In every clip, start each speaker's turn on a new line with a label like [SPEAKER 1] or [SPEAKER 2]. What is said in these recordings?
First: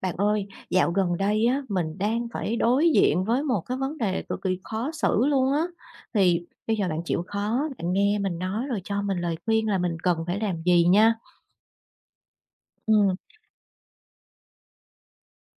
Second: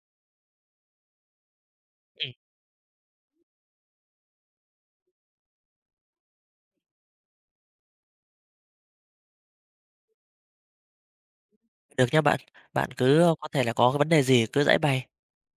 [SPEAKER 1] Bạn ơi, dạo gần đây á, mình đang
[SPEAKER 2] Ừm,
[SPEAKER 1] phải đối diện với một cái vấn đề cực kỳ khó xử luôn á. Thì bây giờ bạn chịu khó, bạn nghe mình nói rồi cho mình lời khuyên là mình cần phải làm gì nha.
[SPEAKER 2] được nha bạn. Bạn
[SPEAKER 1] Ừ.
[SPEAKER 2] cứ, ơ, có thể là có cái vấn đề gì cứ giãi bày.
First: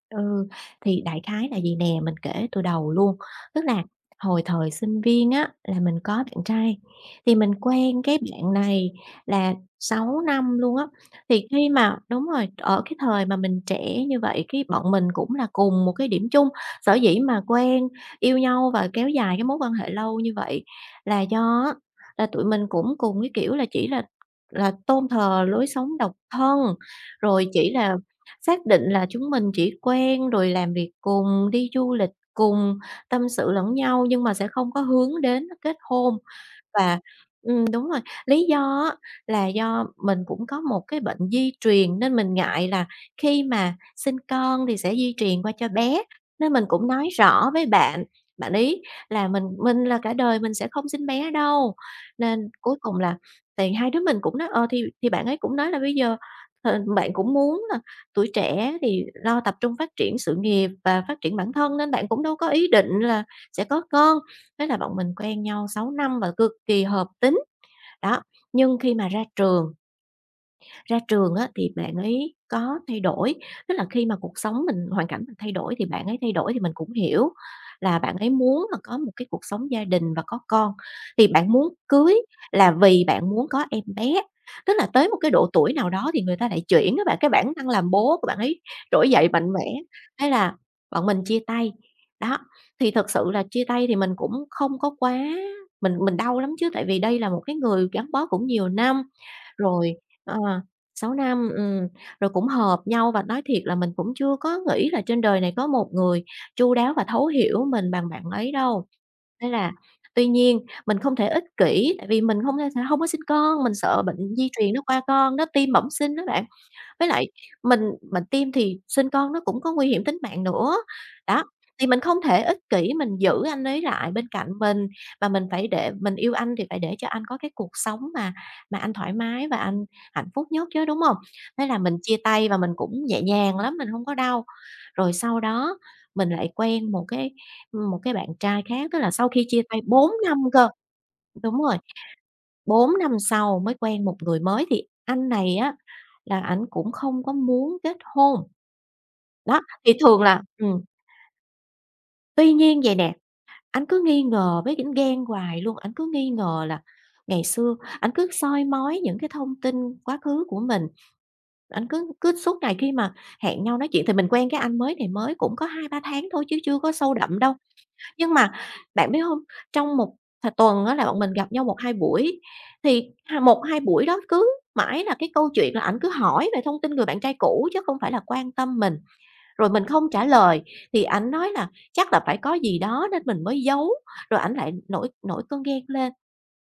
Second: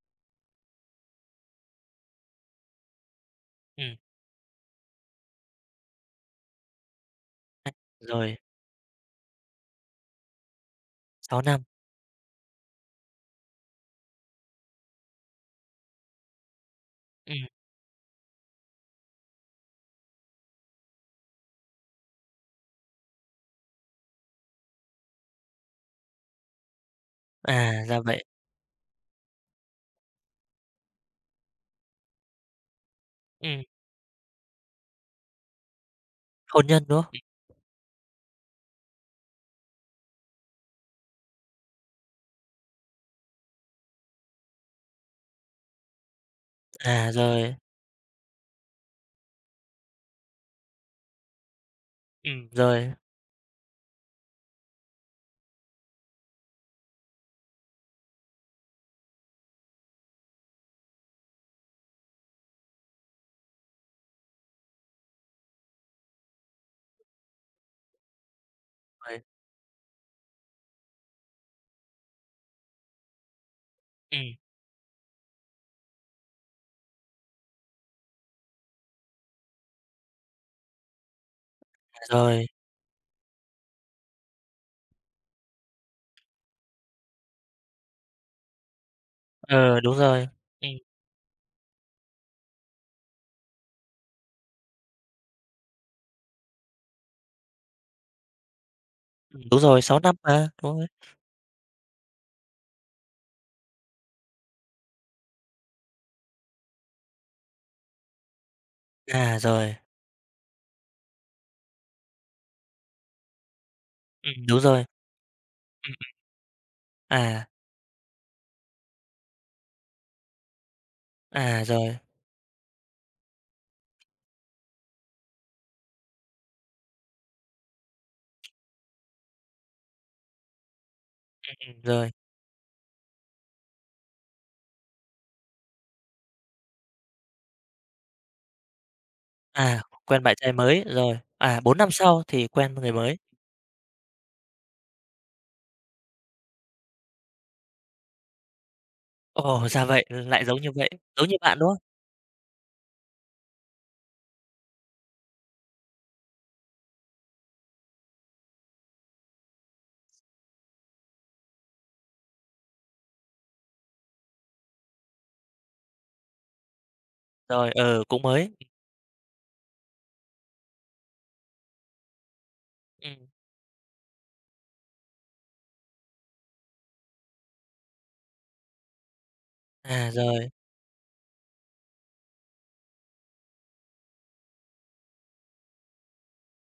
[SPEAKER 1] Ừ, thì đại khái là gì nè, mình kể từ đầu luôn, tức là
[SPEAKER 2] Ừm,
[SPEAKER 1] hồi thời sinh viên á, là mình có bạn trai, thì mình
[SPEAKER 2] hai
[SPEAKER 1] quen cái
[SPEAKER 2] rồi
[SPEAKER 1] bạn này là 6 năm luôn á.
[SPEAKER 2] sáu
[SPEAKER 1] Thì
[SPEAKER 2] năm,
[SPEAKER 1] khi mà đúng rồi, ở cái thời mà mình trẻ như vậy, cái bọn mình cũng là cùng một cái điểm chung, sở dĩ mà
[SPEAKER 2] ừm,
[SPEAKER 1] quen, yêu nhau và kéo dài cái mối quan hệ lâu như vậy là do á, là tụi mình cũng cùng cái kiểu là chỉ là tôn thờ lối sống độc thân, rồi chỉ
[SPEAKER 2] à,
[SPEAKER 1] là
[SPEAKER 2] ra vậy.
[SPEAKER 1] xác định là chúng mình chỉ quen rồi làm việc cùng, đi du lịch cùng, tâm sự
[SPEAKER 2] Ừm,
[SPEAKER 1] lẫn nhau nhưng mà sẽ không có hướng đến kết hôn.
[SPEAKER 2] hôn nhân,
[SPEAKER 1] Và
[SPEAKER 2] đúng không?
[SPEAKER 1] đúng rồi, lý do á là do mình cũng có một cái bệnh di truyền nên mình ngại là khi mà sinh con thì sẽ di truyền qua cho bé, nên mình cũng nói
[SPEAKER 2] À,
[SPEAKER 1] rõ
[SPEAKER 2] rồi,
[SPEAKER 1] với bạn, bạn ấy là mình là cả đời mình sẽ không sinh bé đâu. Nên cuối
[SPEAKER 2] rồi,
[SPEAKER 1] cùng là thì hai đứa mình cũng nói thì bạn ấy cũng nói là bây giờ, bạn cũng muốn là tuổi trẻ thì lo tập trung phát triển sự nghiệp và phát triển bản thân nên bạn cũng đâu có ý định là sẽ có con. Thế là bọn mình quen nhau 6 năm và cực kỳ hợp tính. Đó, nhưng khi mà
[SPEAKER 2] rồi,
[SPEAKER 1] ra trường á thì bạn ấy có thay đổi, tức là khi mà cuộc
[SPEAKER 2] ừm,
[SPEAKER 1] sống mình hoàn cảnh mình thay đổi thì bạn ấy thay đổi thì mình cũng hiểu là bạn ấy muốn là có một cái cuộc sống gia đình và có con. Thì bạn muốn cưới
[SPEAKER 2] à, rồi,
[SPEAKER 1] là vì bạn muốn có em bé, tức là tới một cái độ tuổi nào đó thì người ta lại chuyển các bạn, cái bản năng làm bố của bạn ấy trỗi dậy mạnh mẽ,
[SPEAKER 2] ờ,
[SPEAKER 1] hay là
[SPEAKER 2] ừm,
[SPEAKER 1] bọn mình chia tay. Đó, thì thật sự là chia tay thì mình cũng không có quá mình đau lắm chứ tại vì đây là một cái người gắn bó cũng nhiều năm
[SPEAKER 2] đúng rồi,
[SPEAKER 1] rồi,
[SPEAKER 2] 6 năm
[SPEAKER 1] ờ,
[SPEAKER 2] mà, đúng rồi.
[SPEAKER 1] 6 năm, rồi cũng hợp nhau và nói thiệt là mình cũng chưa có nghĩ là trên đời này có một người chu đáo và thấu hiểu mình bằng bạn ấy đâu.
[SPEAKER 2] À,
[SPEAKER 1] Nên là
[SPEAKER 2] rồi,
[SPEAKER 1] tuy nhiên mình không thể ích kỷ, tại vì mình không thể sẽ có sinh con, mình sợ bệnh di
[SPEAKER 2] đúng
[SPEAKER 1] truyền nó
[SPEAKER 2] rồi,
[SPEAKER 1] qua con đó, tim bẩm
[SPEAKER 2] ừm,
[SPEAKER 1] sinh
[SPEAKER 2] ừm,
[SPEAKER 1] đó bạn. Với lại
[SPEAKER 2] à,
[SPEAKER 1] mình mình tiêm thì sinh con nó cũng có nguy hiểm tính mạng nữa. Đó,
[SPEAKER 2] à,
[SPEAKER 1] thì
[SPEAKER 2] rồi,
[SPEAKER 1] mình không thể ích kỷ mình giữ anh ấy lại bên cạnh mình, và mình phải để mình yêu anh thì phải để cho anh có cái cuộc sống mà anh thoải mái và anh hạnh phúc nhất chứ, đúng không? Thế là mình
[SPEAKER 2] rồi,
[SPEAKER 1] chia tay và mình cũng nhẹ nhàng lắm, mình không có đau. Rồi sau đó mình lại quen một cái bạn trai khác, tức là sau khi chia tay
[SPEAKER 2] à,
[SPEAKER 1] 4
[SPEAKER 2] quen bạn
[SPEAKER 1] năm
[SPEAKER 2] trai
[SPEAKER 1] cơ.
[SPEAKER 2] mới, rồi, à,
[SPEAKER 1] Đúng
[SPEAKER 2] 4
[SPEAKER 1] rồi,
[SPEAKER 2] năm sau thì quen
[SPEAKER 1] 4
[SPEAKER 2] người
[SPEAKER 1] năm
[SPEAKER 2] mới.
[SPEAKER 1] sau mới quen một người mới thì anh này á là ảnh cũng không có muốn kết hôn. Đó,
[SPEAKER 2] Ồ, ra
[SPEAKER 1] thì
[SPEAKER 2] vậy,
[SPEAKER 1] thường là
[SPEAKER 2] lại giống như vậy, giống như bạn, đúng không?
[SPEAKER 1] tuy nhiên vậy nè, ảnh cứ nghi ngờ với những ghen hoài luôn, ảnh cứ nghi ngờ là ngày xưa ảnh cứ soi mói những cái thông tin quá khứ của mình, ảnh cứ cứ suốt ngày khi mà hẹn nhau nói chuyện thì mình quen cái anh mới này mới cũng có hai ba tháng thôi chứ chưa có sâu đậm đâu.
[SPEAKER 2] Rồi, ờ, cũng
[SPEAKER 1] Nhưng mà
[SPEAKER 2] mới,
[SPEAKER 1] bạn biết không? Trong một tuần đó là bọn mình gặp nhau một hai buổi, thì
[SPEAKER 2] ừm,
[SPEAKER 1] 1-2 buổi đó cứ mãi là cái câu chuyện là ảnh cứ hỏi về thông tin người bạn trai cũ chứ không phải là quan tâm mình. Rồi mình không
[SPEAKER 2] à,
[SPEAKER 1] trả
[SPEAKER 2] rồi.
[SPEAKER 1] lời, thì ảnh nói là chắc là phải có gì đó nên mình mới giấu, rồi ảnh lại nổi nổi cơn ghen lên.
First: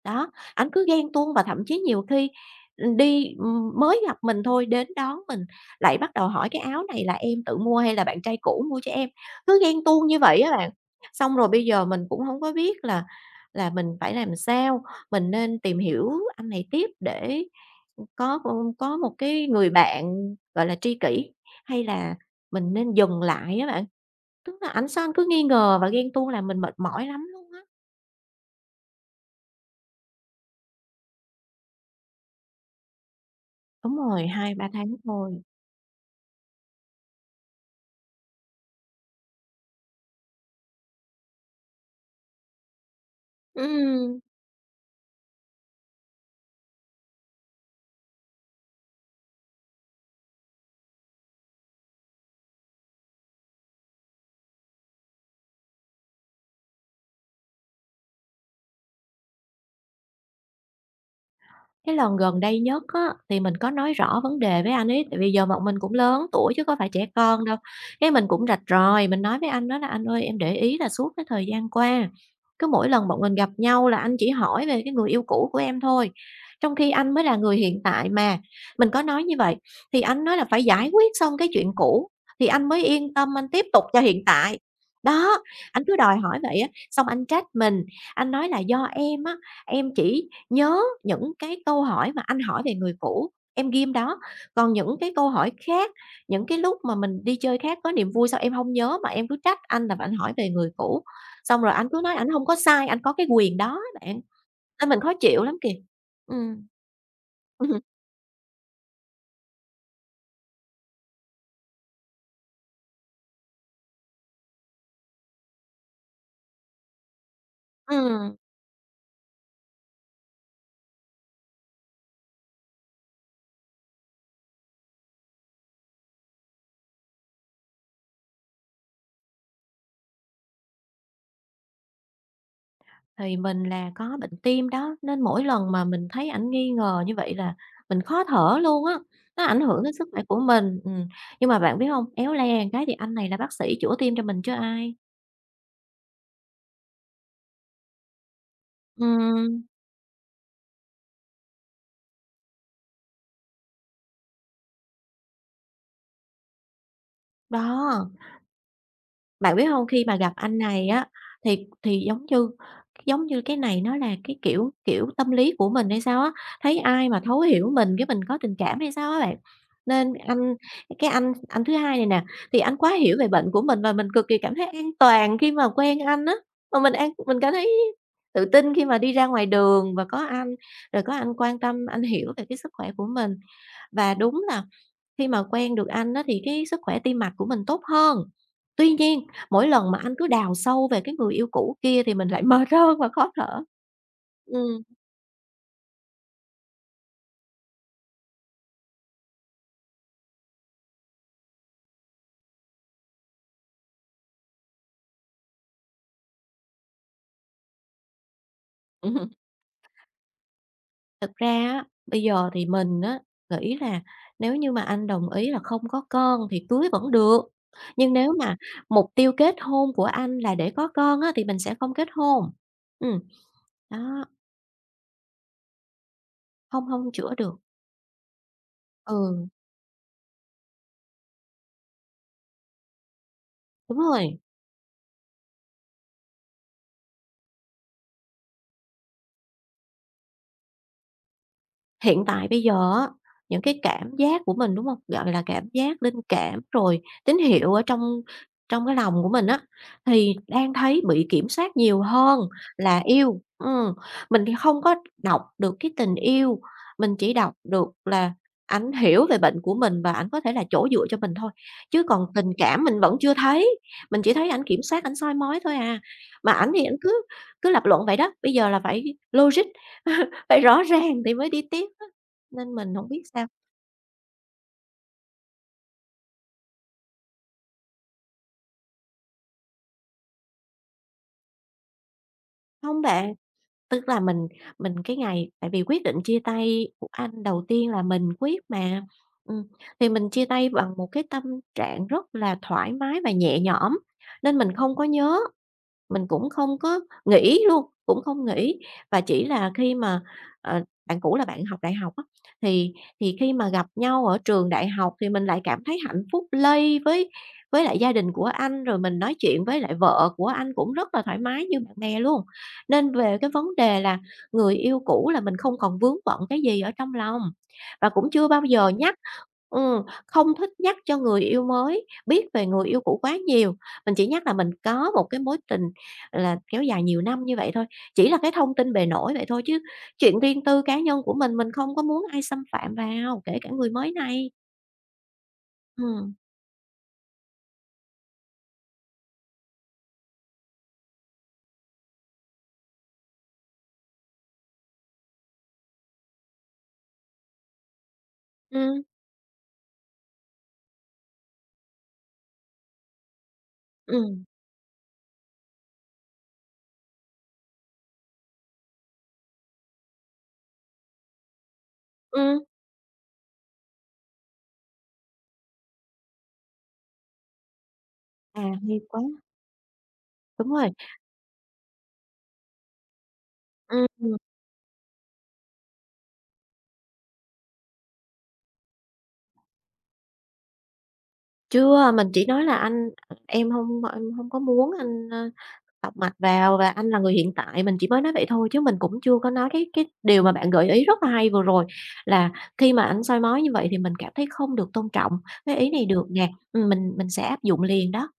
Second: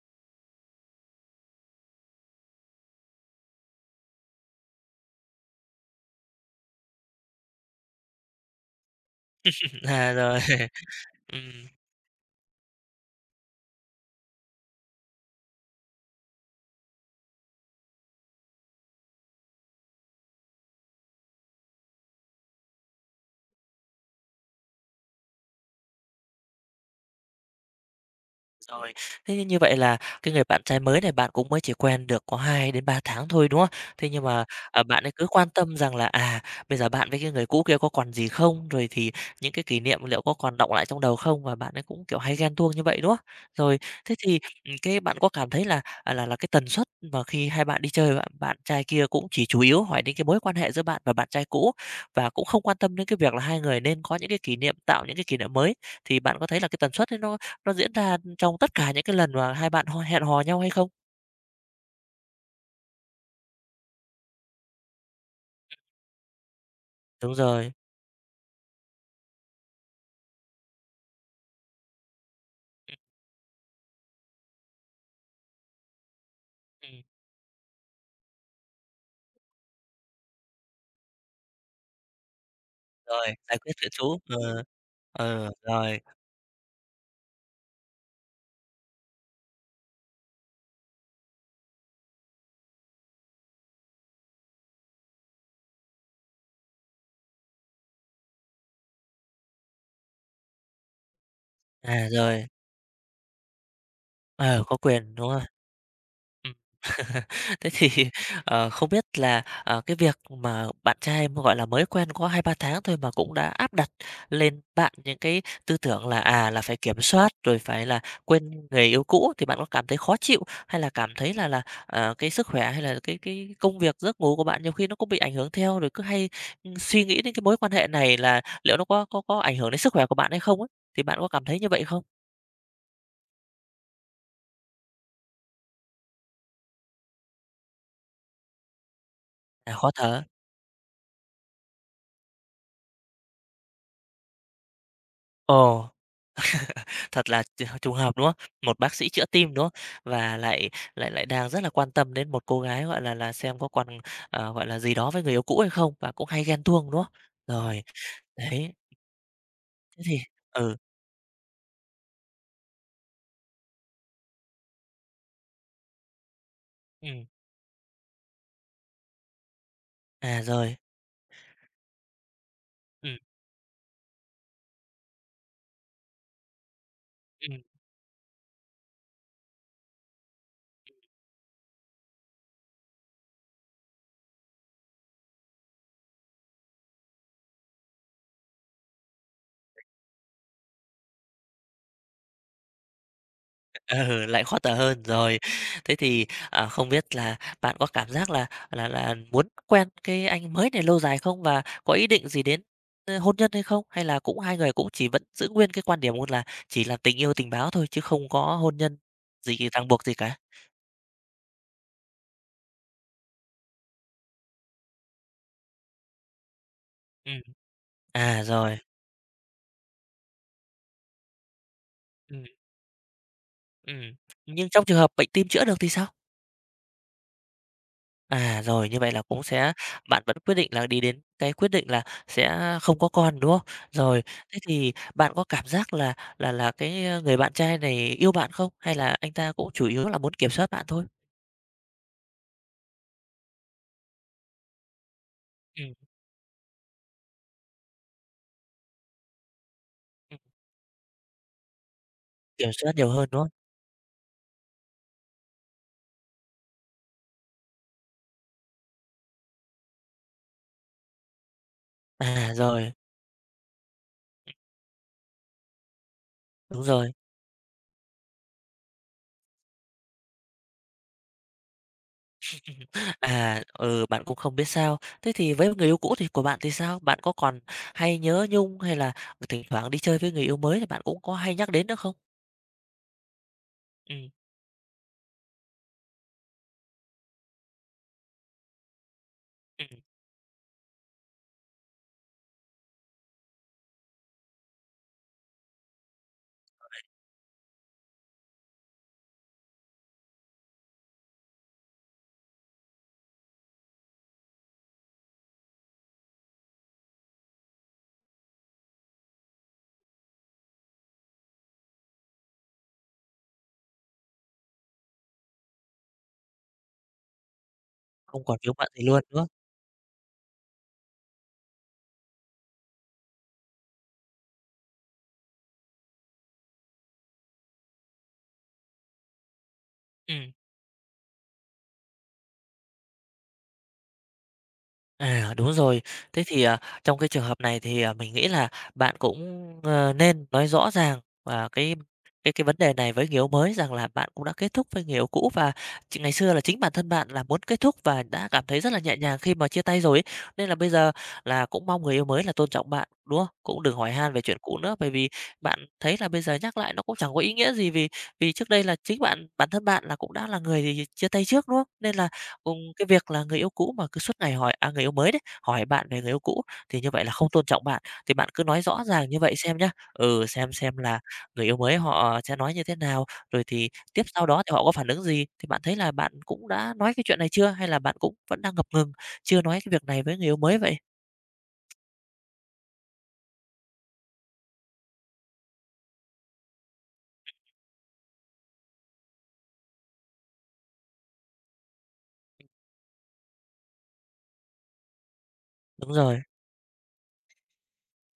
[SPEAKER 1] Đó, ảnh cứ ghen tuông và thậm chí nhiều khi, ừ, đi mới gặp mình thôi, đến đón mình lại bắt đầu hỏi "Cái áo này là em tự mua hay là bạn trai cũ mua cho em?" Cứ ghen tuông
[SPEAKER 2] À,
[SPEAKER 1] như
[SPEAKER 2] rồi.
[SPEAKER 1] vậy á bạn. Xong rồi bây
[SPEAKER 2] Ừm.
[SPEAKER 1] giờ mình cũng không có biết là mình phải làm sao, mình nên tìm hiểu anh này tiếp để, có ừ, có một cái người bạn, gọi là, tri kỷ, hay là mình nên dừng lại á bạn. Tức là ảnh sao ảnh cứ nghi ngờ và ghen tuông là mình mệt mỏi lắm luôn á.
[SPEAKER 2] Rồi, thế như vậy là cái người bạn trai mới này bạn cũng mới chỉ quen được có 2 đến 3 tháng thôi, đúng không?
[SPEAKER 1] Đúng
[SPEAKER 2] Thế nhưng
[SPEAKER 1] rồi,
[SPEAKER 2] mà,
[SPEAKER 1] hai ba
[SPEAKER 2] à,
[SPEAKER 1] tháng
[SPEAKER 2] bạn ấy cứ
[SPEAKER 1] thôi.
[SPEAKER 2] quan tâm rằng là, à, bây giờ bạn với cái người cũ kia có còn gì không? Rồi thì những cái kỷ niệm liệu có còn đọng lại trong đầu không? Và bạn ấy cũng, kiểu, hay ghen tuông như vậy, đúng không? Rồi, thế
[SPEAKER 1] Ừm,
[SPEAKER 2] thì, cái bạn có cảm thấy là, à, là cái tần suất mà khi hai bạn đi chơi, bạn bạn trai kia cũng chỉ chủ yếu hỏi đến cái mối quan hệ giữa bạn và bạn trai cũ và cũng không quan tâm đến cái việc là hai người nên có những cái kỷ niệm, tạo những cái kỷ niệm mới, thì bạn có thấy là cái tần suất ấy nó diễn ra trong tất cả những cái lần mà hai bạn hẹn hò nhau hay không?
[SPEAKER 1] cái lần gần đây nhất á, thì mình có nói rõ vấn đề với anh ấy, tại vì giờ bọn mình cũng lớn tuổi chứ có phải trẻ
[SPEAKER 2] Đúng
[SPEAKER 1] con đâu.
[SPEAKER 2] rồi.
[SPEAKER 1] Cái mình cũng rạch ròi, mình nói với anh đó là "Anh ơi, em để ý là suốt cái thời gian qua, cứ mỗi
[SPEAKER 2] Ừm,
[SPEAKER 1] lần bọn mình gặp nhau là anh chỉ hỏi về cái người yêu cũ của em thôi, trong khi
[SPEAKER 2] ừm,
[SPEAKER 1] anh mới là người hiện tại mà." Mình có nói như vậy, thì anh nói là phải giải quyết xong cái chuyện cũ thì anh mới yên
[SPEAKER 2] rồi,
[SPEAKER 1] tâm anh
[SPEAKER 2] giải
[SPEAKER 1] tiếp
[SPEAKER 2] quyết
[SPEAKER 1] tục
[SPEAKER 2] chuyện
[SPEAKER 1] cho
[SPEAKER 2] cũ.
[SPEAKER 1] hiện tại.
[SPEAKER 2] Ờ,
[SPEAKER 1] Đó,
[SPEAKER 2] ờ,
[SPEAKER 1] anh cứ
[SPEAKER 2] rồi,
[SPEAKER 1] đòi hỏi vậy á, xong anh trách mình, anh nói là "Do em á, em chỉ nhớ những cái câu hỏi mà anh hỏi về người cũ, em ghim đó, còn những cái câu hỏi khác, những cái lúc mà mình đi chơi khác có niềm vui sao em không nhớ mà em cứ trách anh là anh hỏi về người cũ, xong rồi anh cứ
[SPEAKER 2] à,
[SPEAKER 1] nói anh không
[SPEAKER 2] rồi,
[SPEAKER 1] có sai, anh có cái quyền đó bạn,
[SPEAKER 2] ờ, có
[SPEAKER 1] nên mình khó
[SPEAKER 2] quyền, đúng rồi.
[SPEAKER 1] chịu lắm kìa."
[SPEAKER 2] Ừm.
[SPEAKER 1] Ừm.
[SPEAKER 2] Thế
[SPEAKER 1] Ừm.
[SPEAKER 2] thì, ờ, không biết là, ờ, cái việc mà bạn trai, em gọi là, mới quen có hai ba tháng thôi mà cũng đã áp đặt lên bạn những cái tư tưởng là, à, là phải kiểm soát, rồi phải là quên người yêu cũ thì bạn có cảm thấy khó chịu, hay là cảm thấy là, ờ, cái sức khỏe hay là cái công việc, giấc ngủ của bạn nhiều khi nó cũng bị ảnh hưởng theo, rồi cứ hay, suy nghĩ đến cái mối quan hệ này là liệu nó có ảnh hưởng đến sức khỏe của bạn hay không ấy? Thì bạn có cảm thấy như vậy không?
[SPEAKER 1] Thì mình là có bệnh tim đó, nên mỗi lần mà mình thấy ảnh nghi ngờ như vậy là mình khó thở luôn á, nó ảnh
[SPEAKER 2] À,
[SPEAKER 1] hưởng
[SPEAKER 2] khó
[SPEAKER 1] đến sức khỏe
[SPEAKER 2] thở.
[SPEAKER 1] của mình, Nhưng mà bạn biết không éo le cái thì anh này là bác sĩ chữa tim cho mình chứ ai.
[SPEAKER 2] Ồ. Thật là trùng hợp, đúng không? Một bác sĩ chữa tim,
[SPEAKER 1] Ừm.
[SPEAKER 2] đúng không? Và lại lại lại đang rất là quan tâm đến một cô gái, gọi là, xem có còn, ờ, gọi là, gì đó với người yêu cũ hay không và cũng hay ghen tuông, đúng không? Rồi,
[SPEAKER 1] Đó,
[SPEAKER 2] đấy,
[SPEAKER 1] bạn biết hông? Khi
[SPEAKER 2] thế
[SPEAKER 1] mà
[SPEAKER 2] thì
[SPEAKER 1] gặp anh
[SPEAKER 2] ừ,
[SPEAKER 1] này á, thì giống như cái này nó là cái, kiểu kiểu, tâm lý của mình hay sao á, thấy ai mà
[SPEAKER 2] ừm,
[SPEAKER 1] thấu hiểu mình cái mình có tình cảm hay sao á bạn. Nên
[SPEAKER 2] à,
[SPEAKER 1] anh
[SPEAKER 2] rồi,
[SPEAKER 1] Cái anh thứ hai này nè, thì ảnh quá hiểu
[SPEAKER 2] ừm,
[SPEAKER 1] về bệnh của mình và mình cực kỳ cảm thấy an toàn khi mà quen anh á, mà mình cảm
[SPEAKER 2] ừm.
[SPEAKER 1] thấy tự tin khi mà đi ra ngoài đường và có anh, rồi có anh quan tâm, anh hiểu về cái sức khỏe của mình. Và đúng là khi mà quen được anh á thì cái sức khỏe tim mạch của mình tốt hơn. Tuy nhiên, mỗi lần mà anh cứ đào sâu về cái người yêu cũ kia thì mình lại mệt hơn và khó thở.
[SPEAKER 2] Ừ, lại khó thở
[SPEAKER 1] Ừm,
[SPEAKER 2] hơn, rồi. Thế thì, à, không biết là bạn có cảm giác là muốn quen cái anh mới này lâu dài không? Và có ý định gì đến, ơ, hôn nhân hay không? Hay là cũng hai người cũng chỉ vẫn giữ nguyên cái quan điểm luôn là chỉ là tình yêu tình báo thôi chứ không có hôn nhân gì ràng buộc gì cả?
[SPEAKER 1] thực ra á, bây giờ thì mình á nghĩ là nếu như mà anh đồng ý là không có con thì cưới vẫn được.
[SPEAKER 2] Ừm,
[SPEAKER 1] Nhưng nếu
[SPEAKER 2] à,
[SPEAKER 1] mà
[SPEAKER 2] rồi,
[SPEAKER 1] mục tiêu kết hôn của anh là để có con á thì mình sẽ không kết
[SPEAKER 2] ừm,
[SPEAKER 1] hôn. Ừm,
[SPEAKER 2] ừm.
[SPEAKER 1] đó,
[SPEAKER 2] Nhưng trong trường hợp bệnh tim chữa được thì sao?
[SPEAKER 1] hông hông chữa được.
[SPEAKER 2] À, rồi, như vậy là cũng
[SPEAKER 1] Ừ,
[SPEAKER 2] sẽ bạn vẫn quyết định là đi đến cái quyết định là sẽ không có con, đúng không?
[SPEAKER 1] đúng
[SPEAKER 2] Rồi,
[SPEAKER 1] rồi.
[SPEAKER 2] thế thì bạn có cảm giác là cái, ơ, người bạn trai này yêu bạn không? Hay là anh ta cũng chủ yếu là muốn kiểm soát bạn thôi?
[SPEAKER 1] Hiện tại bây giờ á, những cái cảm giác của mình, đúng hông? Gọi là, cảm
[SPEAKER 2] Ừm,
[SPEAKER 1] giác, linh cảm, rồi tín hiệu ở trong trong cái lòng của mình á, thì
[SPEAKER 2] ừm,
[SPEAKER 1] đang thấy bị kiểm soát nhiều hơn
[SPEAKER 2] kiểm soát
[SPEAKER 1] là
[SPEAKER 2] nhiều hơn,
[SPEAKER 1] yêu.
[SPEAKER 2] đúng không?
[SPEAKER 1] Mình thì không có đọc được cái tình yêu, mình chỉ đọc được là ảnh hiểu về bệnh của mình và ảnh có thể là chỗ dựa cho mình thôi, chứ còn tình
[SPEAKER 2] À,
[SPEAKER 1] cảm
[SPEAKER 2] rồi,
[SPEAKER 1] mình vẫn chưa thấy, mình chỉ thấy ảnh kiểm soát, ảnh soi mói thôi à. Mà ảnh thì
[SPEAKER 2] đúng
[SPEAKER 1] ảnh
[SPEAKER 2] rồi.
[SPEAKER 1] cứ cứ lập luận vậy đó, bây giờ là phải logic. Phải rõ ràng thì mới đi tiếp á, nên mình hổng biết sao.
[SPEAKER 2] À, ừ, bạn cũng không biết sao. Thế thì với người yêu cũ thì của bạn thì sao? Bạn có còn hay nhớ nhung hay là thỉnh thoảng đi chơi với người yêu mới thì bạn cũng có hay nhắc đến nữa không?
[SPEAKER 1] Hông bạn, tức là
[SPEAKER 2] Ừm,
[SPEAKER 1] mình cái ngày tại vì quyết định chia tay của anh đầu tiên là mình quyết mà, ừm,
[SPEAKER 2] ừm,
[SPEAKER 1] thì mình chia tay bằng một cái tâm trạng rất là thoải mái và nhẹ nhõm, nên mình không có nhớ. Mình cũng không có nghĩ luôn, cũng không nghĩ và chỉ là khi mà, bạn cũ là bạn học đại học á, thì khi mà gặp nhau ở trường đại học thì mình lại cảm thấy hạnh phúc lây với lại gia đình của anh, rồi mình nói chuyện với lại vợ của anh cũng rất là thoải mái như bạn bè luôn. Nên về cái vấn đề là người yêu cũ là mình không còn vướng bận cái gì ở trong lòng và cũng
[SPEAKER 2] không
[SPEAKER 1] chưa
[SPEAKER 2] còn
[SPEAKER 1] bao
[SPEAKER 2] thiếu
[SPEAKER 1] giờ
[SPEAKER 2] bạn thì
[SPEAKER 1] nhắc.
[SPEAKER 2] luôn, đúng không?
[SPEAKER 1] ừm, không thích nhắc cho người yêu mới biết về người yêu cũ quá nhiều. Mình chỉ nhắc là mình có một cái mối tình là kéo dài nhiều năm như vậy thôi, chỉ là cái thông tin bề nổi vậy thôi chứ chuyện
[SPEAKER 2] Ừm.
[SPEAKER 1] riêng tư cá nhân của mình không có muốn ai xâm phạm vào, kể cả người mới này.
[SPEAKER 2] À, đúng rồi.
[SPEAKER 1] Ừ,
[SPEAKER 2] Thế thì, à, trong cái trường hợp này thì, à, mình nghĩ là bạn cũng, ờ, nên nói rõ ràng, và cái vấn đề này với người yêu mới rằng là bạn cũng đã kết thúc với người yêu cũ và ngày xưa là chính bản thân bạn là muốn kết thúc và đã cảm thấy rất là
[SPEAKER 1] ừ,
[SPEAKER 2] nhẹ nhàng khi mà chia tay rồi ấy. Nên là bây giờ là cũng mong người yêu mới là tôn trọng bạn, đúng không? Cũng đừng hỏi
[SPEAKER 1] ừ,
[SPEAKER 2] han về chuyện cũ nữa, bởi vì bạn thấy là bây giờ nhắc lại nó cũng chẳng có ý nghĩa gì vì vì trước đây là chính bạn bản thân bạn là cũng đã là người thì chia tay trước, đúng không? Nên là
[SPEAKER 1] ừm.
[SPEAKER 2] cùng cái việc là người yêu cũ mà cứ suốt ngày hỏi à, người yêu mới đấy, hỏi bạn về người yêu cũ thì như vậy là không tôn trọng bạn, thì bạn
[SPEAKER 1] À,
[SPEAKER 2] cứ nói
[SPEAKER 1] hay
[SPEAKER 2] rõ
[SPEAKER 1] quá,
[SPEAKER 2] ràng như vậy xem nhá. Ừ,
[SPEAKER 1] đúng rồi,
[SPEAKER 2] xem là người yêu mới họ sẽ nói như thế nào, rồi thì tiếp
[SPEAKER 1] ừm,
[SPEAKER 2] sau đó thì họ có phản ứng gì, thì bạn thấy là bạn cũng đã nói cái chuyện này chưa, hay là bạn cũng vẫn đang ngập ngừng, chưa nói cái việc này với người yêu mới vậy?
[SPEAKER 1] chưa, mình chỉ nói là anh em không có muốn anh, tọc mạch vào và anh là người hiện tại." Mình chỉ mới nói vậy thôi chứ mình cũng chưa có nói cái điều mà bạn gợi ý rất là hay vừa rồi, là khi mà anh soi mói như vậy thì mình cảm thấy không được tôn trọng, cái ý này
[SPEAKER 2] Đúng
[SPEAKER 1] được
[SPEAKER 2] rồi.
[SPEAKER 1] nè, mình sẽ áp dụng liền đó.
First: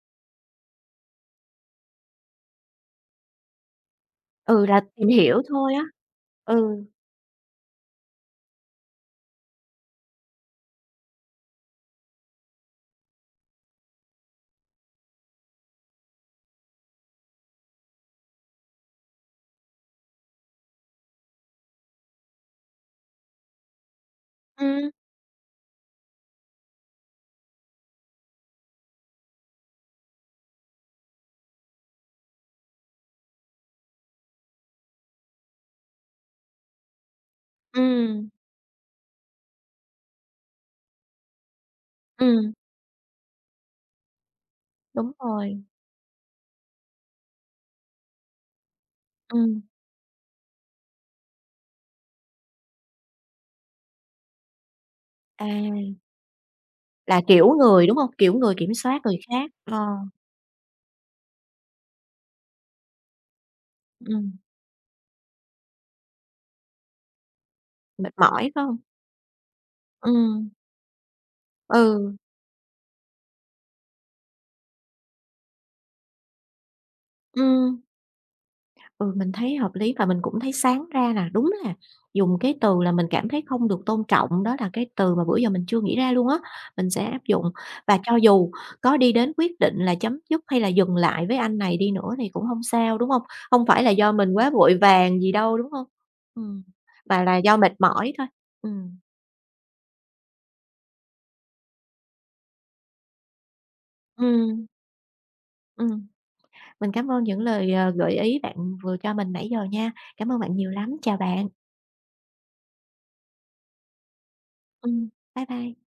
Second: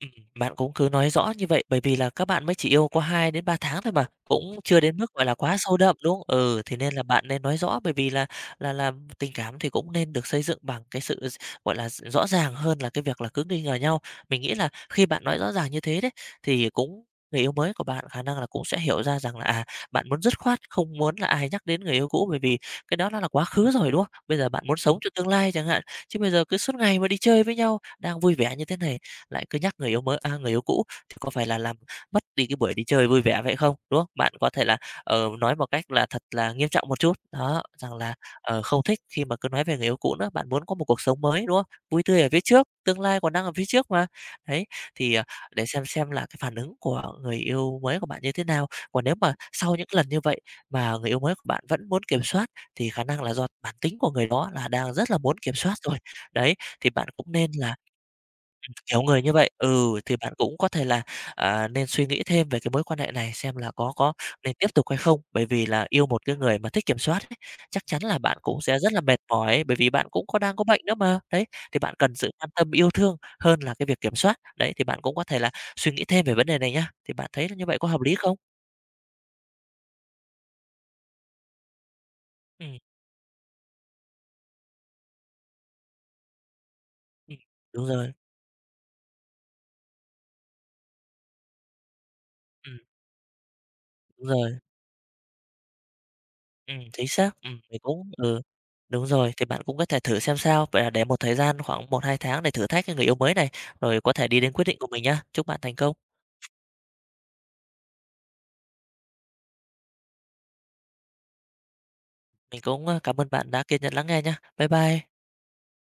[SPEAKER 2] Ừm, bạn cũng cứ nói rõ như vậy, bởi vì là các bạn mới chỉ yêu có 2 đến 3 tháng thôi mà, cũng
[SPEAKER 1] Ừ, là
[SPEAKER 2] chưa đến
[SPEAKER 1] tìm
[SPEAKER 2] mức, gọi là,
[SPEAKER 1] hiểu
[SPEAKER 2] quá
[SPEAKER 1] thôi
[SPEAKER 2] sâu
[SPEAKER 1] á.
[SPEAKER 2] đậm, đúng không? Ừ, thì
[SPEAKER 1] Ừ.
[SPEAKER 2] nên là bạn nên nói rõ, bởi vì là tình cảm thì cũng nên được xây dựng bằng cái sự gọi là, rõ ràng hơn là cái việc là cứ nghi ngờ nhau. Mình nghĩ là khi bạn nói rõ ràng như thế đấy, thì cũng người yêu mới của bạn khả năng là cũng sẽ hiểu ra rằng là, à, bạn muốn dứt khoát, không muốn là ai nhắc đến người yêu cũ, bởi vì cái đó nó là quá khứ rồi, đúng không? Bây giờ bạn muốn
[SPEAKER 1] Ừm.
[SPEAKER 2] sống cho tương lai chẳng hạn, chứ bây giờ cứ suốt ngày mà đi chơi với nhau, đang vui vẻ như thế này lại cứ nhắc người yêu mới à, người yêu cũ thì có phải là làm mất đi cái buổi đi chơi vui vẻ vậy không, đúng không? Bạn có thể là, ờ, nói một cách là thật là nghiêm trọng một chút, đó, rằng là,
[SPEAKER 1] Ừm.
[SPEAKER 2] ờ, không thích khi mà cứ nói về người yêu cũ nữa, bạn muốn có một cuộc sống mới, đúng không? Vui tươi ở phía
[SPEAKER 1] Ừm,
[SPEAKER 2] trước, tương lai còn đang ở phía trước mà. Đấy,
[SPEAKER 1] đúng
[SPEAKER 2] thì, à,
[SPEAKER 1] rồi.
[SPEAKER 2] để xem là cái phản ứng của người yêu mới của bạn như thế nào. Còn nếu mà
[SPEAKER 1] Ừm.
[SPEAKER 2] sau những lần như vậy mà người yêu mới của bạn vẫn muốn kiểm soát thì khả năng là do bản tính của người đó là đang rất là muốn
[SPEAKER 1] À,
[SPEAKER 2] kiểm soát rồi. Đấy, thì bạn
[SPEAKER 1] là
[SPEAKER 2] cũng
[SPEAKER 1] kiểu
[SPEAKER 2] nên là
[SPEAKER 1] người, đúng hông? Kiểu người kiểm soát
[SPEAKER 2] kiểu
[SPEAKER 1] người
[SPEAKER 2] người như
[SPEAKER 1] khác.
[SPEAKER 2] vậy,
[SPEAKER 1] Ờ,
[SPEAKER 2] ừ, thì bạn cũng có thể là, à, nên suy nghĩ thêm về cái mối quan hệ này xem là có
[SPEAKER 1] ừm.
[SPEAKER 2] nên tiếp tục hay không. Bởi vì là yêu một cái người mà thích kiểm soát ấy, chắc chắn
[SPEAKER 1] Mệt
[SPEAKER 2] là bạn
[SPEAKER 1] mỏi
[SPEAKER 2] cũng
[SPEAKER 1] phải hông?
[SPEAKER 2] sẽ rất là mệt mỏi ấy, bởi vì bạn cũng có
[SPEAKER 1] Ừm,
[SPEAKER 2] đang có bệnh nữa mà. Đấy, thì bạn
[SPEAKER 1] ừ,
[SPEAKER 2] cần sự quan tâm yêu thương hơn là cái việc kiểm soát. Đấy, thì bạn cũng có thể là suy nghĩ thêm về vấn đề này nhá. Thì bạn thấy là như vậy
[SPEAKER 1] ừm.
[SPEAKER 2] có hợp lý không?
[SPEAKER 1] Ừ, mình thấy hợp lý và mình cũng thấy sáng ra là đúng là dùng cái từ
[SPEAKER 2] Ừm,
[SPEAKER 1] là mình cảm thấy không được tôn trọng, đó là cái từ mà bữa giờ mình chưa nghĩ ra luôn á, mình sẽ áp
[SPEAKER 2] ừm,
[SPEAKER 1] dụng.
[SPEAKER 2] đúng
[SPEAKER 1] Và
[SPEAKER 2] rồi,
[SPEAKER 1] cho dù có đi đến quyết định là chấm dứt hay là dừng lại với anh này đi nữa thì cũng không
[SPEAKER 2] ừm,
[SPEAKER 1] sao, đúng không? Không phải là do
[SPEAKER 2] đúng
[SPEAKER 1] mình quá
[SPEAKER 2] rồi.
[SPEAKER 1] vội vàng gì đâu, đúng không? Ừm,
[SPEAKER 2] Chính
[SPEAKER 1] và
[SPEAKER 2] xác,
[SPEAKER 1] là do mệt
[SPEAKER 2] mình cũng
[SPEAKER 1] mỏi thôi.
[SPEAKER 2] ừ,
[SPEAKER 1] Ừm.
[SPEAKER 2] đúng rồi, thì bạn cũng có thể thử xem sao. Vậy là để một thời gian khoảng một hai tháng để thử thách cái người yêu mới này, rồi có thể đi đến quyết
[SPEAKER 1] Ừm.
[SPEAKER 2] định của mình nhá. Chúc bạn thành công.
[SPEAKER 1] Ừm. Mình cảm ơn những lời, gợi ý bạn vừa cho mình nãy giờ nha. Cảm ơn bạn nhiều lắm, chào bạn.
[SPEAKER 2] Mình cũng, ơ, cảm ơn bạn đã kiên nhẫn lắng nghe nhá. Bye bye.
[SPEAKER 1] Ừm, bye bye.